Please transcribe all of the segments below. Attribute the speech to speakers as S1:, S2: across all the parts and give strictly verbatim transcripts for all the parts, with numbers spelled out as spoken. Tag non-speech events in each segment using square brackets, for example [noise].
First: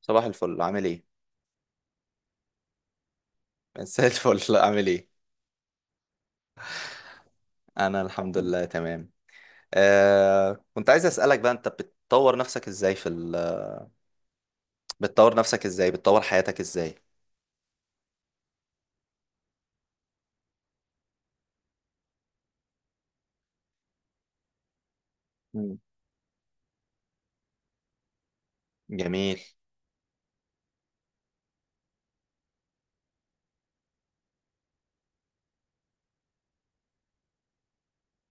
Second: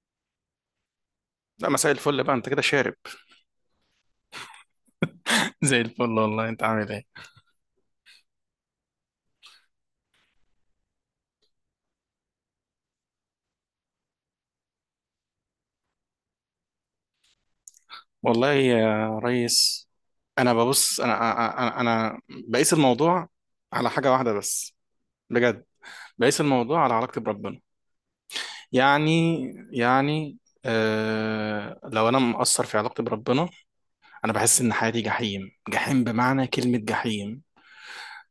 S1: صباح الفل عامل ايه؟
S2: لا، مساء الفل بقى، انت كده شارب
S1: [laughs] مساء الفل عامل ايه؟
S2: زي الفل. والله انت عامل ايه؟
S1: انا الحمد لله تمام. آه، كنت عايز اسألك بقى انت بتطور نفسك ازاي في ال... [laughs] بتطور نفسك ازاي؟ بتطور حياتك ازاي؟
S2: والله يا ريس، انا ببص انا انا انا بقيس الموضوع على حاجه واحده بس. بجد.
S1: مم.
S2: بقيس الموضوع على علاقتي بربنا.
S1: جميل.
S2: يعني يعني آه لو انا مقصر في علاقتي بربنا، انا بحس ان حياتي جحيم، جحيم بمعنى كلمه جحيم.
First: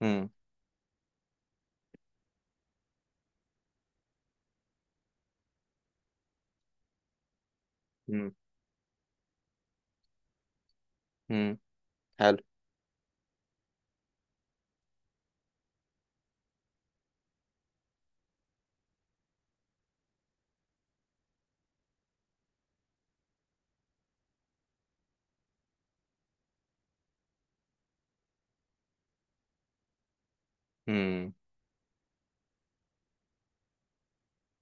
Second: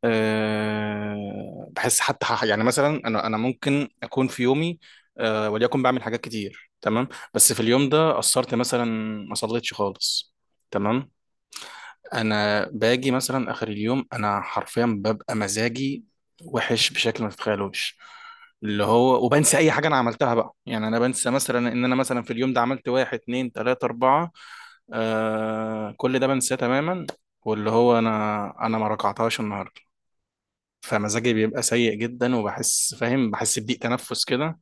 S1: مم.
S2: آه، بحس حتى ح- يعني مثلا انا انا ممكن اكون في يومي، آه، وليكن بعمل حاجات كتير تمام، بس في اليوم ده
S1: مم.
S2: قصرت مثلا، ما صليتش خالص. تمام.
S1: مم. حلو.
S2: انا باجي مثلا اخر اليوم، انا حرفيا ببقى مزاجي وحش بشكل ما تتخيلوش، اللي هو وبنسى اي حاجه انا عملتها بقى. يعني انا بنسى مثلا ان انا مثلا في اليوم ده عملت واحد اتنين تلاته اربعه، آه كل ده بنساه تماما. واللي هو انا انا ما ركعتهاش النهارده. فمزاجي
S1: مم.
S2: بيبقى سيء جدا، وبحس فاهم، بحس بضيق تنفس كده.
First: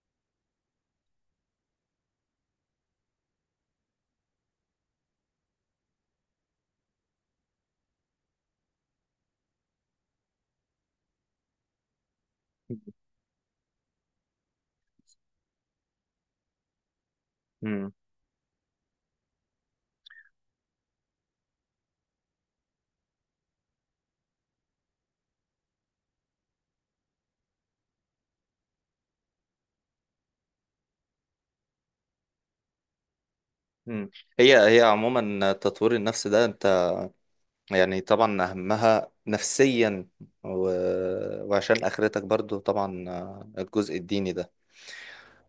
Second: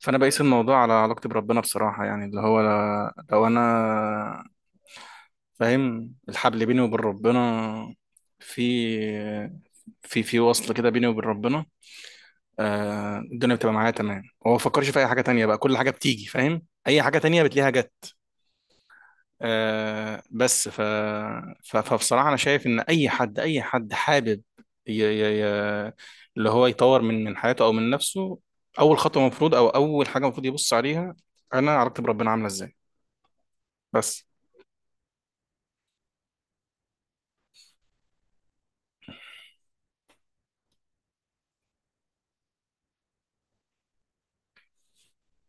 S2: فانا بقيس الموضوع على علاقتي بربنا بصراحه. يعني اللي هو لو انا فاهم الحبل بيني وبين ربنا، في في في وصل كده بيني وبين ربنا، آه، الدنيا بتبقى معايا تمام. هو ما بفكرش في اي حاجه تانية بقى. كل حاجه بتيجي فاهم، اي حاجه تانية بتلاقيها
S1: مم.
S2: جت. آه بس ف... ف... فبصراحة أنا شايف إن أي حد، أي حد حابب، ي... ي... ي... اللي هو يطور من من حياته أو من نفسه، أول خطوة مفروض، أو أول حاجة المفروض يبص عليها: أنا علاقتي بربنا عاملة إزاي.
S1: مم.
S2: بس.
S1: هي هي عموما تطوير النفس ده انت، يعني طبعا اهمها نفسيا و... وعشان اخرتك برضو طبعا، آه، الجزء الديني ده.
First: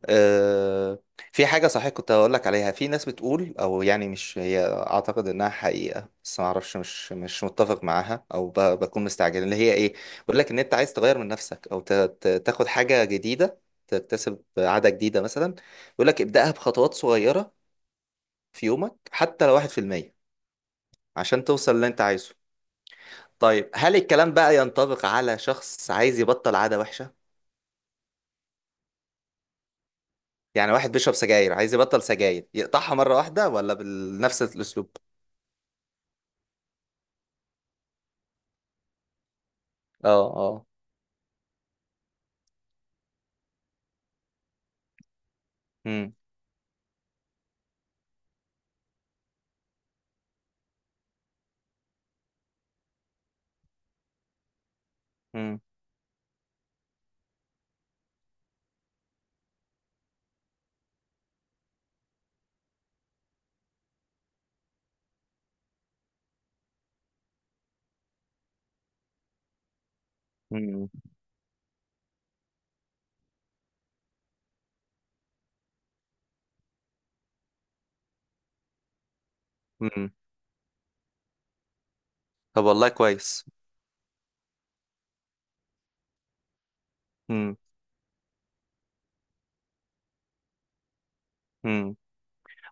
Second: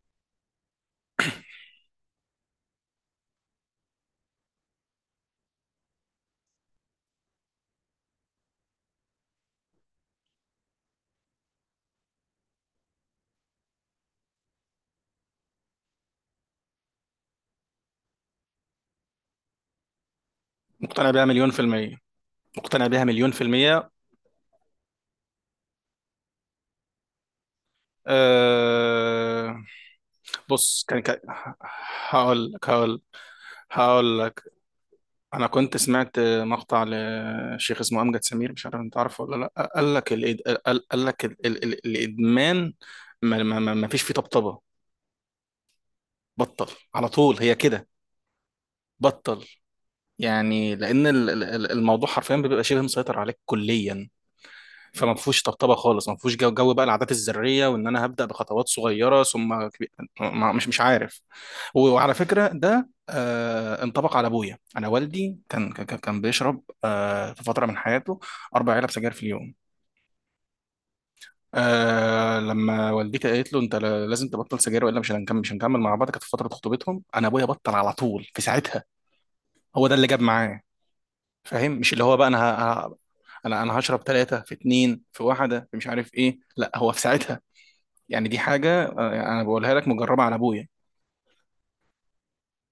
S1: آه، في حاجة صحيح كنت هقول لك عليها، في ناس بتقول او يعني مش هي، اعتقد انها حقيقة بس ما اعرفش، مش مش متفق معاها، او ب- بكون مستعجل، اللي هي ايه؟ بقول لك ان انت عايز تغير من نفسك او ت- ت- تاخد حاجة جديدة، تكتسب عادة جديدة مثلا. بيقول لك ابدأها بخطوات صغيرة في يومك حتى لو واحد في المية،
S2: مقتنع بيها
S1: عشان
S2: مليون في
S1: توصل اللي
S2: المية.
S1: انت عايزه.
S2: مقتنع بيها مليون في
S1: طيب
S2: المية.
S1: هل الكلام بقى ينطبق على شخص عايز يبطل عادة وحشة؟
S2: آه...
S1: يعني
S2: بص،
S1: واحد
S2: كان
S1: بيشرب
S2: كان،
S1: سجاير عايز يبطل سجاير،
S2: هقول لك
S1: يقطعها
S2: هقول
S1: مرة واحدة ولا
S2: هقول
S1: بنفس
S2: لك،
S1: الاسلوب؟
S2: انا كنت سمعت مقطع لشيخ اسمه امجد سمير، مش عارف انت عارفه ولا لا. قال
S1: اه
S2: لك الإد...
S1: اه.
S2: قال قال لك ال... ال... ال... الادمان ما... ما... ما ما فيش فيه طبطبه.
S1: مم.
S2: بطل على طول، هي كده. بطل. يعني لان ال- ال- ال- الموضوع حرفيا بيبقى شبه مسيطر عليك كليا. فما فيهوش
S1: مم.
S2: طبطبه خالص، ما فيهوش جو, جو بقى العادات الذريه وان انا هبدا بخطوات صغيره ثم كبير. ما- مش مش عارف. وعلى فكره ده آه انطبق على ابويا. انا والدي كان كان كان بيشرب آه في فتره من حياته اربع علب سجاير في اليوم.
S1: مم.
S2: آه لما والدتي قالت له انت ل- لازم تبطل سجاير، والا مش هنكمل، مش هنكمل مع بعض. كانت في فتره خطوبتهم. انا ابويا بطل على طول في ساعتها. هو ده اللي
S1: مم.
S2: جاب معاه. فاهم؟ مش اللي هو بقى انا
S1: طب
S2: ه-
S1: والله
S2: ه-
S1: كويس.
S2: انا انا هشرب ثلاثه في اثنين في واحده في مش عارف ايه. لا، هو في ساعتها.
S1: مم.
S2: يعني دي حاجة، آه، أنا بقولها لك مجربة على أبويا.
S1: مم.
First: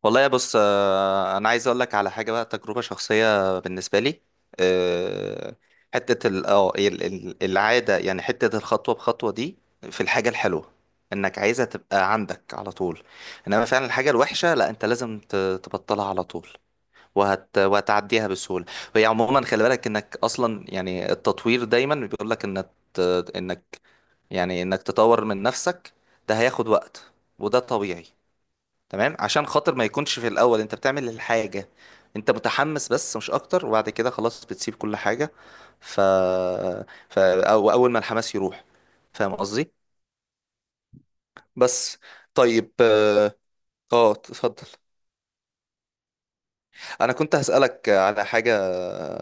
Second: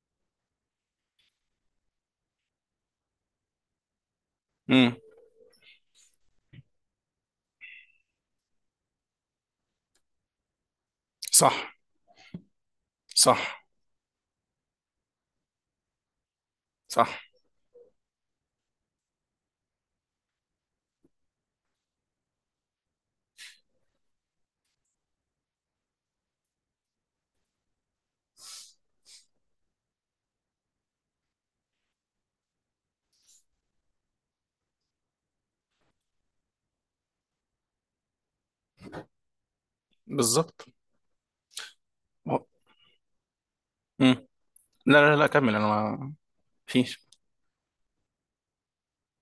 S1: والله يا بص، آه، انا عايز اقول لك على حاجه بقى، تجربه شخصيه بالنسبه لي.
S2: امم
S1: آه، حته ال- اه ال- ال- العاده، يعني حته الخطوه بخطوه دي، في الحاجه الحلوه انك
S2: صح،
S1: عايزها تبقى عندك على طول،
S2: صح،
S1: انما فعلا الحاجه الوحشه لا، انت لازم ت- تبطلها على طول.
S2: صح،
S1: وهت... وهتعديها بسهوله. وهي عموما خلي بالك انك اصلا، يعني التطوير دايما بيقول لك انك، يعني انك تطور من نفسك ده هياخد وقت، وده طبيعي. تمام، عشان خاطر ما يكونش في الاول انت بتعمل الحاجة، انت متحمس بس مش اكتر، وبعد كده خلاص بتسيب كل حاجة. ف, ف... او اول ما الحماس يروح. فاهم قصدي؟
S2: بالظبط.
S1: بس. طيب اه آه،
S2: امم
S1: اتفضل.
S2: لا، لا، لا، كمل أنا ما فيش.
S1: انا كنت هسألك على حاجة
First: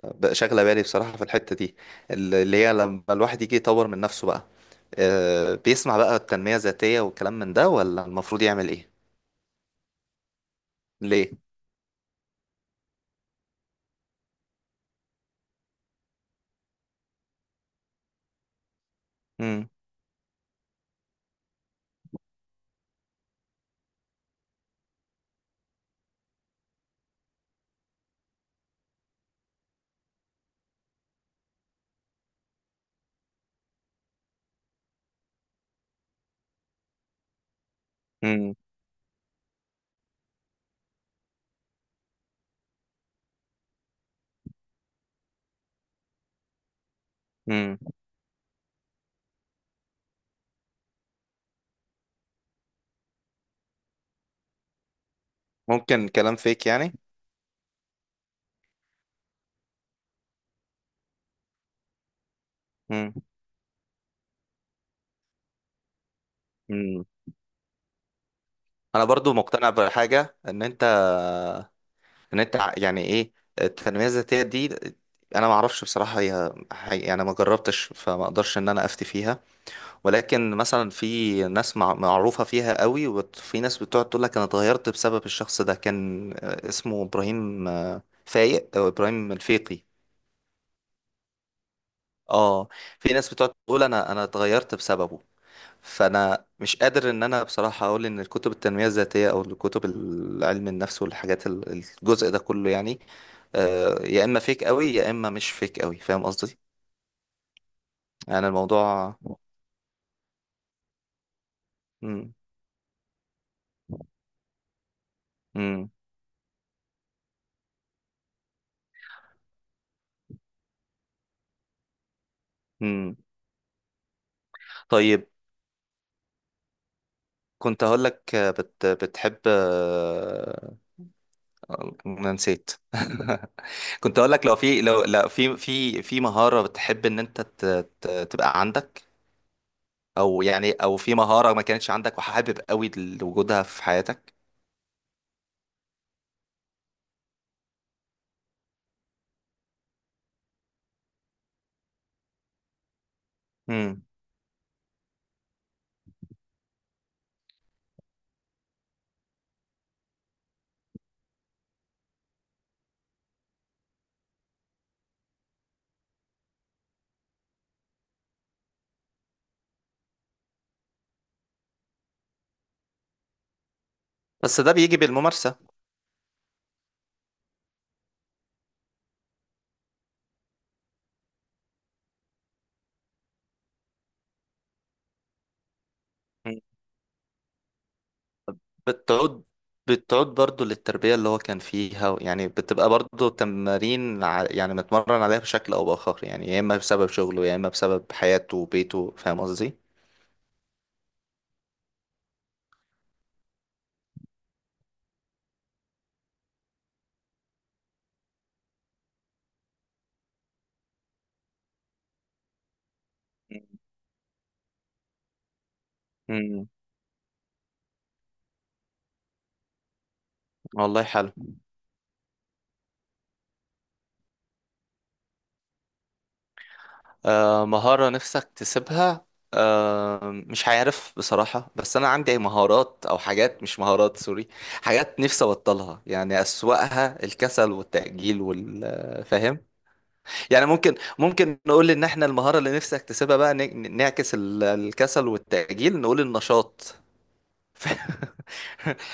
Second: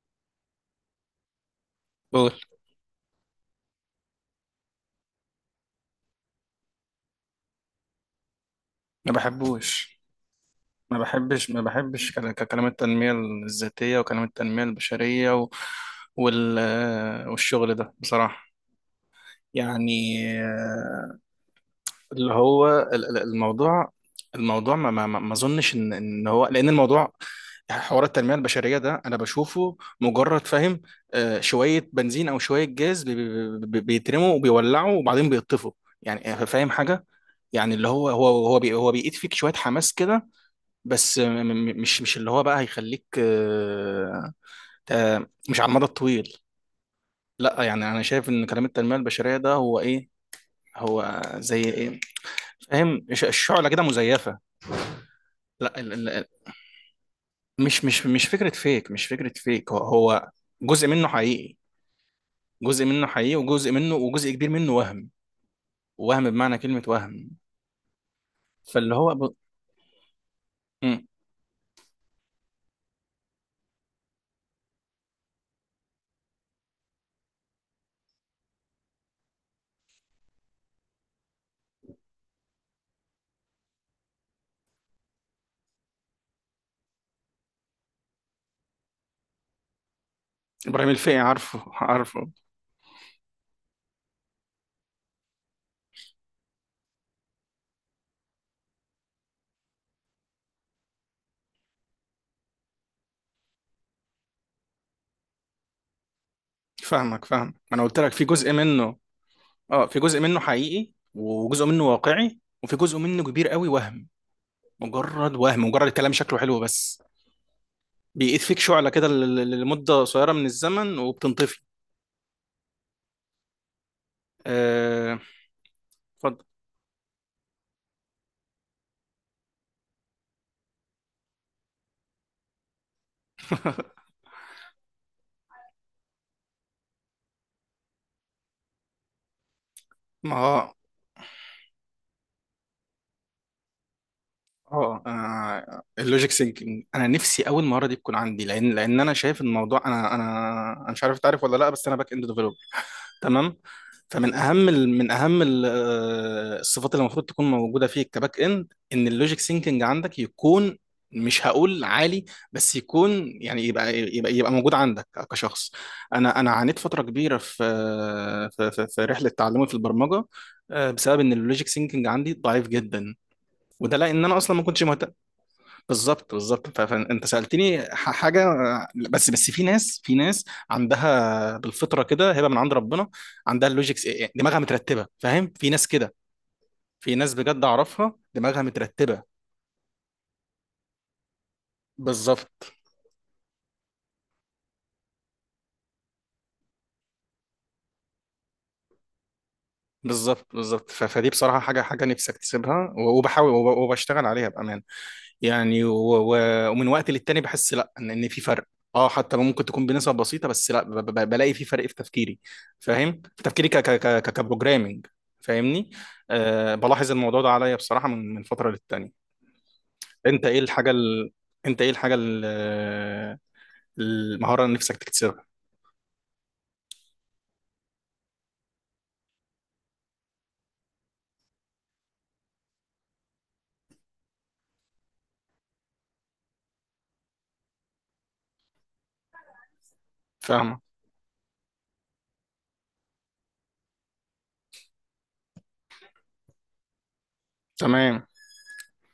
S1: بقى شاغلة بالي بصراحة في الحتة دي،
S2: قول.
S1: اللي هي لما الواحد يجي يطور من نفسه بقى، آه، بيسمع بقى التنمية الذاتية والكلام من ده، ولا المفروض يعمل ايه؟
S2: ما بحبوش، ما
S1: ليه؟
S2: بحبش ما بحبش كلا- ككلام التنمية الذاتية، وكلام التنمية البشرية و... وال... آه، والشغل ده بصراحة.
S1: مم.
S2: يعني آه، اللي هو ال- ال- الموضوع، الموضوع ما ما ما ما اظنش ان ان هو، لان الموضوع، حوار التنميه البشريه ده، انا بشوفه مجرد فاهم، آه، شويه بنزين او شويه جاز بي- بي- بي- بيترموا وبيولعوا وبعدين بيطفوا. يعني آه، فاهم حاجه، يعني اللي هو هو
S1: مم.
S2: هو بي هو بيقيت فيك شويه حماس كده، بس م- م- مش مش اللي هو بقى هيخليك، آه، آه، مش على المدى الطويل. لا
S1: مم.
S2: يعني انا شايف ان كلام التنميه البشريه ده هو ايه، هو زي ايه، فاهم؟ ش- الشعله كده مزيفه. لا ال-
S1: ممكن
S2: ال- ال-
S1: كلام فيك يعني.
S2: مش مش مش فكرة فيك، مش فكرة فيك، هو هو جزء منه حقيقي. جزء منه
S1: مم.
S2: حقيقي، وجزء منه، وجزء كبير منه وهم. وهم بمعنى كلمة
S1: مم.
S2: وهم. فاللي
S1: انا
S2: هو ب...
S1: برضو مقتنع بحاجه، ان انت
S2: مم.
S1: ان انت ع- يعني ايه التنميه الذاتيه دي؟ انا ما اعرفش بصراحه، هي هي- يعني ما جربتش، فما اقدرش ان انا افتي فيها. ولكن مثلا في ناس مع- معروفه فيها قوي، وفي ناس بتقعد تقول لك انا اتغيرت بسبب الشخص ده، كان آه، اسمه ابراهيم، آه، فايق، او ابراهيم الفيقي.
S2: إبراهيم الفقي، عارفه عارفه.
S1: اه، في ناس بتقعد تقول انا انا اتغيرت بسببه. فانا مش قادر ان انا بصراحه اقول ان الكتب التنميه الذاتيه او الكتب علم النفس والحاجات، ال- الجزء ده كله يعني، آه، يا اما فيك قوي يا اما مش فيك قوي. فاهم قصدي؟
S2: فاهمك، فاهم، ما أنا قلت لك في
S1: يعني
S2: جزء منه.
S1: الموضوع.
S2: اه، في جزء منه حقيقي، وجزء منه
S1: مم.
S2: واقعي، وفي جزء منه كبير قوي وهم. مجرد وهم. مجرد
S1: مم.
S2: الكلام شكله حلو بس. بيقيد فيك شعلة كده ل- ل- لمدة قصيرة من الزمن، وبتنطفي.
S1: مم.
S2: آه،
S1: طيب،
S2: اتفضل.
S1: كنت هقول لك، آه، بت... بتحب، آه، انا نسيت. [laughs]
S2: [laughs]
S1: كنت هقول لك لو في، لو لا، في في في مهارة بتحب ان انت ت... ت... تبقى عندك،
S2: ما
S1: او يعني
S2: هو،
S1: او في مهارة ما كانتش عندك وحابب قوي لوجودها في حياتك.
S2: اه، آه، اللوجيك سينكينج، انا نفسي اول مهاره دي تكون عندي. لان لان انا شايف الموضوع، انا انا انا مش عارف تعرف ولا لا، بس انا باك اند ديفلوبر تمام.
S1: مم.
S2: فمن اهم ال- من اهم ال- آه، الصفات اللي المفروض تكون موجوده فيك كباك اند ان اللوجيك سينكينج عندك يكون، مش هقول عالي، بس يكون، يعني يبقى يبقى يبقى موجود عندك كشخص. انا انا عانيت فتره كبيره في، آه، في في في رحله تعلمي في البرمجه، آه، بسبب ان اللوجيك سينكينج عندي ضعيف جدا، وده لان انا اصلا
S1: بس
S2: ما
S1: ده
S2: كنتش
S1: بيجي
S2: مهتم.
S1: بالممارسة.
S2: بالظبط، بالظبط. ف- فانت سالتني ح- حاجه، بس بس في ناس، في ناس عندها بالفطره كده هبه من عند ربنا، عندها اللوجيكس إيه، إيه، دماغها مترتبه، فاهم؟ في ناس كده،
S1: مم.
S2: في ناس بجد اعرفها دماغها مترتبه.
S1: بتعود، بتعود برضو للتربية اللي هو كان فيها. يعني
S2: بالظبط،
S1: بتبقى برضو تمارين، ع- يعني متمرن عليها بشكل أو بآخر، يعني يا إما بسبب شغله يا إما بسبب حياته وبيته. فاهم قصدي؟
S2: بالظبط، بالظبط. ف- فدي بصراحه حاجه، حاجه نفسي اكتسبها، و- وبحاول وب- وبشتغل عليها بامان. يعني و- و- ومن وقت للتاني بحس لا ان إن في فرق. اه حتى لو ممكن تكون بنسب بسيطه، بس لا ب- ب- بلاقي في فرق في تفكيري. فاهم؟ في تفكيري ك ك ك كبروجرامنج. فاهمني؟
S1: مم.
S2: أه بلاحظ الموضوع ده عليا بصراحه من من فتره للتانيه. انت ايه الحاجه
S1: والله
S2: ال...
S1: حلو.
S2: انت ايه الحاجه ال... المهاره اللي نفسك تكتسبها؟
S1: آه مهارة نفسك تسيبها؟ آه مش عارف بصراحة، بس أنا عندي مهارات، أو حاجات، مش مهارات، سوري، حاجات نفسي أبطلها، يعني أسوأها الكسل والتأجيل والفهم. يعني
S2: فاهمه.
S1: ممكن ممكن نقول ان احنا المهارة اللي نفسي اكتسبها بقى، ن- نعكس ال- الكسل والتأجيل، نقول النشاط. [laughs]
S2: تمام.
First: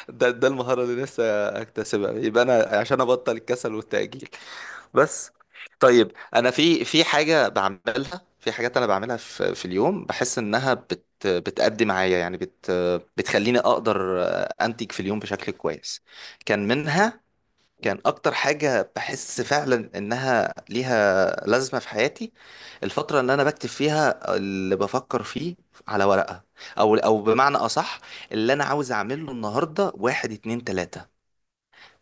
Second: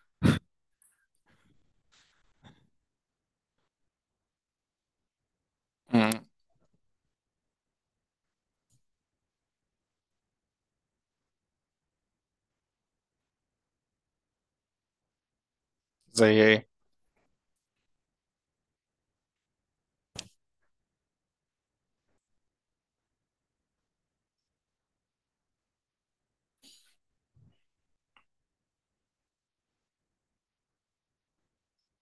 S1: ده ده المهارة اللي نفسي اكتسبها، يبقى انا عشان ابطل الكسل والتأجيل. بس.
S2: مم.
S1: طيب، انا في في حاجة بعملها، في حاجات انا بعملها في في اليوم، بحس انها بت بتأدي معايا، يعني بت بتخليني اقدر انتج في اليوم بشكل كويس.
S2: زي ايه؟
S1: كان منها، كان اكتر حاجة بحس فعلا انها ليها لازمة في حياتي، الفترة اللي انا بكتب فيها اللي بفكر فيه على ورقة، او او بمعنى اصح، اللي انا عاوز اعمله النهاردة، واحد اتنين تلاتة.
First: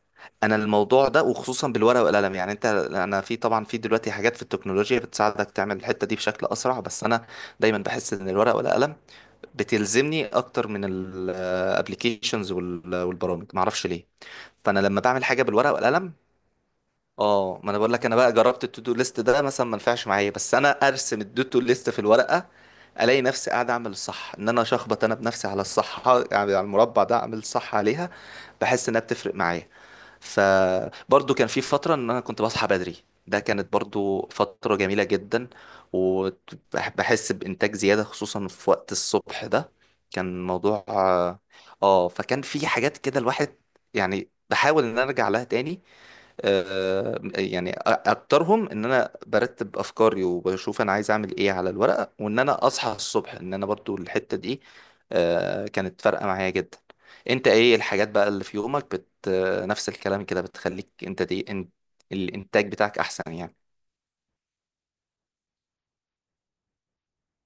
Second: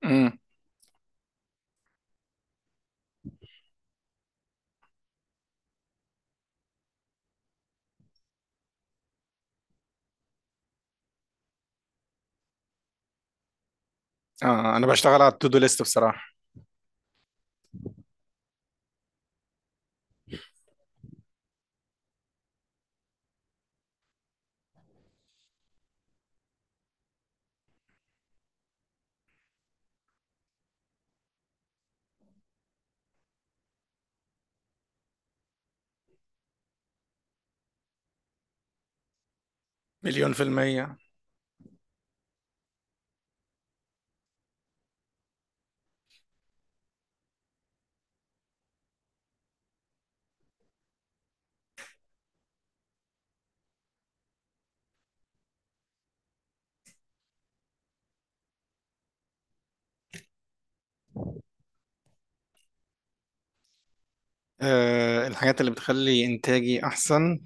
S2: مم.
S1: انا الموضوع ده، وخصوصا بالورقة والقلم، يعني انت، انا في طبعا في دلوقتي حاجات في التكنولوجيا بتساعدك تعمل الحتة دي بشكل اسرع، بس انا دايما بحس ان الورقة والقلم بتلزمني اكتر من الابليكيشنز والبرامج، معرفش ليه.
S2: آه،
S1: فانا
S2: انا
S1: لما
S2: بشتغل
S1: بعمل
S2: على
S1: حاجه
S2: التو دو
S1: بالورقه
S2: ليست
S1: والقلم،
S2: بصراحه.
S1: اه ما انا بقول لك انا بقى جربت التو دو ليست ده مثلا، ما نفعش معايا، بس انا ارسم التو دو ليست في الورقه، الاقي نفسي قاعد اعمل الصح، ان انا اشخبط انا بنفسي على الصح يعني، على المربع ده اعمل الصح عليها. بحس انها بتفرق معايا. فبرضو كان في فتره ان انا كنت بصحى بدري، ده كانت برضو فتره جميله جدا، وبحس بانتاج زياده خصوصا في وقت الصبح ده.
S2: مليون في
S1: كان موضوع،
S2: المية.
S1: اه آه، فكان في حاجات كده الواحد، يعني بحاول ان أنا ارجع لها تاني. آه، يعني أ- اكترهم ان انا برتب افكاري وبشوف انا عايز اعمل ايه على الورقه، وان انا اصحى الصبح، ان انا برضو الحته دي، آه، كانت فارقه معايا جدا. انت ايه الحاجات بقى اللي في يومك بت آه، نفس الكلام كده، بتخليك انت دي، انت الانتاج بتاعك احسن يعني؟
S2: أه الحاجات اللي بتخلي إنتاجي أحسن،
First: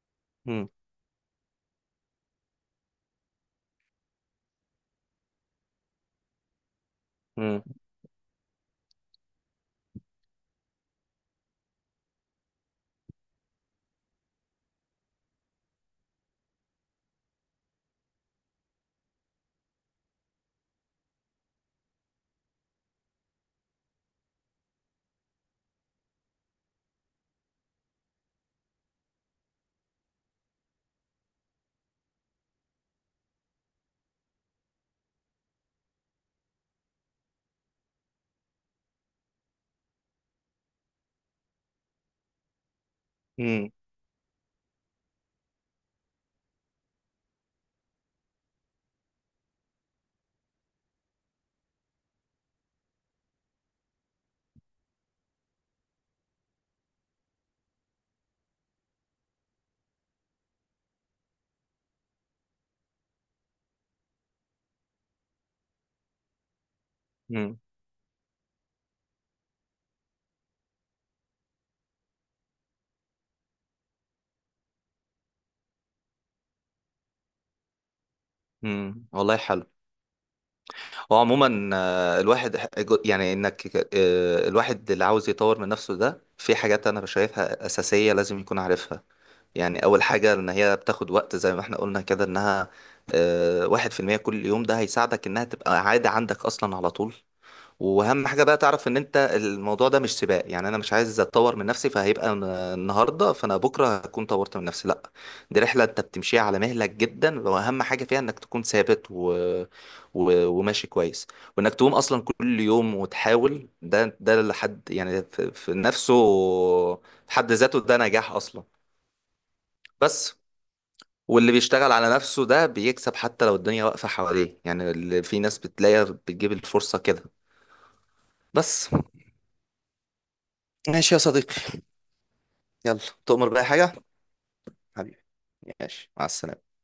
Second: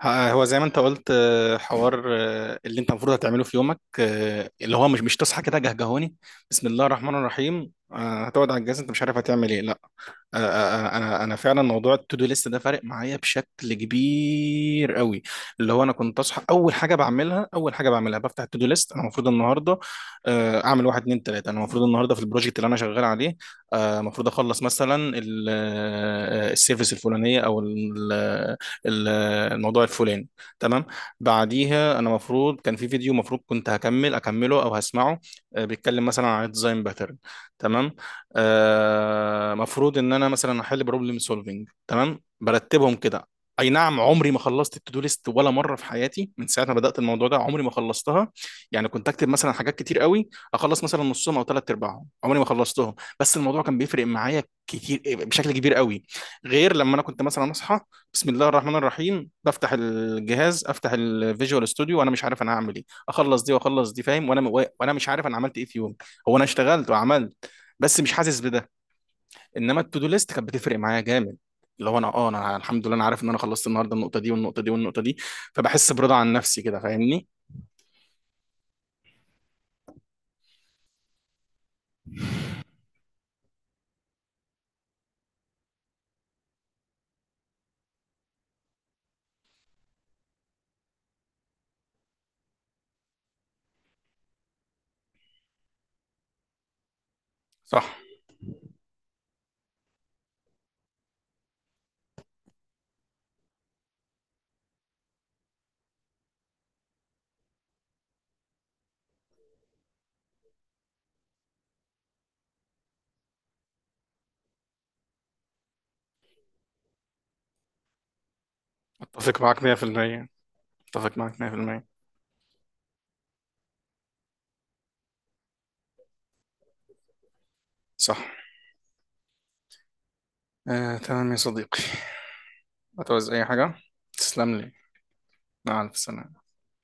S2: ه- هو زي ما
S1: مم.
S2: انت قلت، آه، حوار آه، اللي انت المفروض هتعمله في يومك. آه، اللي هو مش مش تصحى كده جهجهوني، بسم الله الرحمن
S1: مم.
S2: الرحيم، آه، هتقعد على الجهاز انت مش عارف هتعمل ايه. لا. انا انا أنا فعلا موضوع التودو ليست ده فارق معايا بشكل كبير قوي. اللي هو انا كنت اصحى، اول حاجه بعملها اول حاجه بعملها بفتح التودو ليست: انا المفروض النهارده آه، اعمل واحد اتنين تلاته، انا المفروض النهارده في البروجكت اللي انا شغال عليه، آه، المفروض اخلص مثلا ال- آه، السيرفيس الفلانيه، او ال- ال- الموضوع الفلاني، تمام. بعديها انا المفروض كان في فيديو المفروض كنت هكمل، اكمله او هسمعه، آه، بيتكلم مثلا عن الديزاين باترن، تمام. آه، مفروض ان انا مثلا احل بروبلم سولفنج، تمام. برتبهم كده. اي
S1: مم.
S2: نعم، عمري ما خلصت التو دو ليست ولا مره في حياتي من ساعه ما بدات الموضوع ده، عمري ما خلصتها. يعني كنت اكتب مثلا حاجات كتير قوي، اخلص مثلا نصهم او ثلاث ارباعهم، عمري ما خلصتهم. بس الموضوع كان بيفرق معايا كتير، آه، بشكل كبير قوي، غير لما انا كنت مثلا اصحى، بسم الله الرحمن الرحيم، بفتح الجهاز، افتح الفيجوال ستوديو وانا مش عارف انا هعمل ايه، اخلص دي واخلص دي، فاهم؟ وانا وانا مش عارف انا عملت ايه في يوم. هو انا اشتغلت وعملت،
S1: مم.
S2: بس مش حاسس بده. انما التو ليست كانت بتفرق معايا جامد. اللي هو انا اه، انا الحمد لله انا عارف ان انا خلصت النهارده النقطه دي، والنقطه دي، والنقطه دي. فبحس برضا عن نفسي كده. فاهمني؟
S1: مم. والله حلو. هو عموما، آه، الواحد ح- جو- يعني انك، آه، الواحد اللي عاوز يطور من نفسه ده، في حاجات انا شايفها اساسيه لازم يكون عارفها. يعني اول حاجه ان هي بتاخد وقت زي ما احنا قلنا كده، انها آه، واحد في المية كل يوم، ده هيساعدك انها تبقى عاده عندك اصلا على طول.
S2: صح.
S1: واهم حاجه بقى تعرف ان انت الموضوع ده مش سباق، يعني انا مش عايز اتطور من نفسي، فهيبقى ن- النهارده فانا بكره هكون طورت من نفسي، لا، دي رحله انت بتمشيها على مهلك جدا، واهم حاجه فيها انك تكون ثابت و... و... وماشي كويس، وانك تقوم اصلا كل يوم وتحاول. ده، ده لحد يعني في في نفسه، في حد ذاته ده نجاح اصلا.
S2: اتفق معاك مية في المية.
S1: بس.
S2: اتفق معاك
S1: واللي
S2: مية في المية.
S1: بيشتغل على نفسه ده بيكسب حتى لو الدنيا واقفة حواليه، يعني اللي في ناس بتلاقيها بتجيب الفرصة كده.
S2: صح.
S1: بس.
S2: آه،
S1: ماشي يا
S2: تمام يا صديقي.
S1: صديقي، يلا،
S2: هتعوز اي
S1: تؤمر بأي
S2: حاجه؟
S1: حاجة،
S2: تسلم لي.
S1: حبيبي،
S2: مع الف
S1: ماشي مع
S2: سلامه.
S1: السلامة.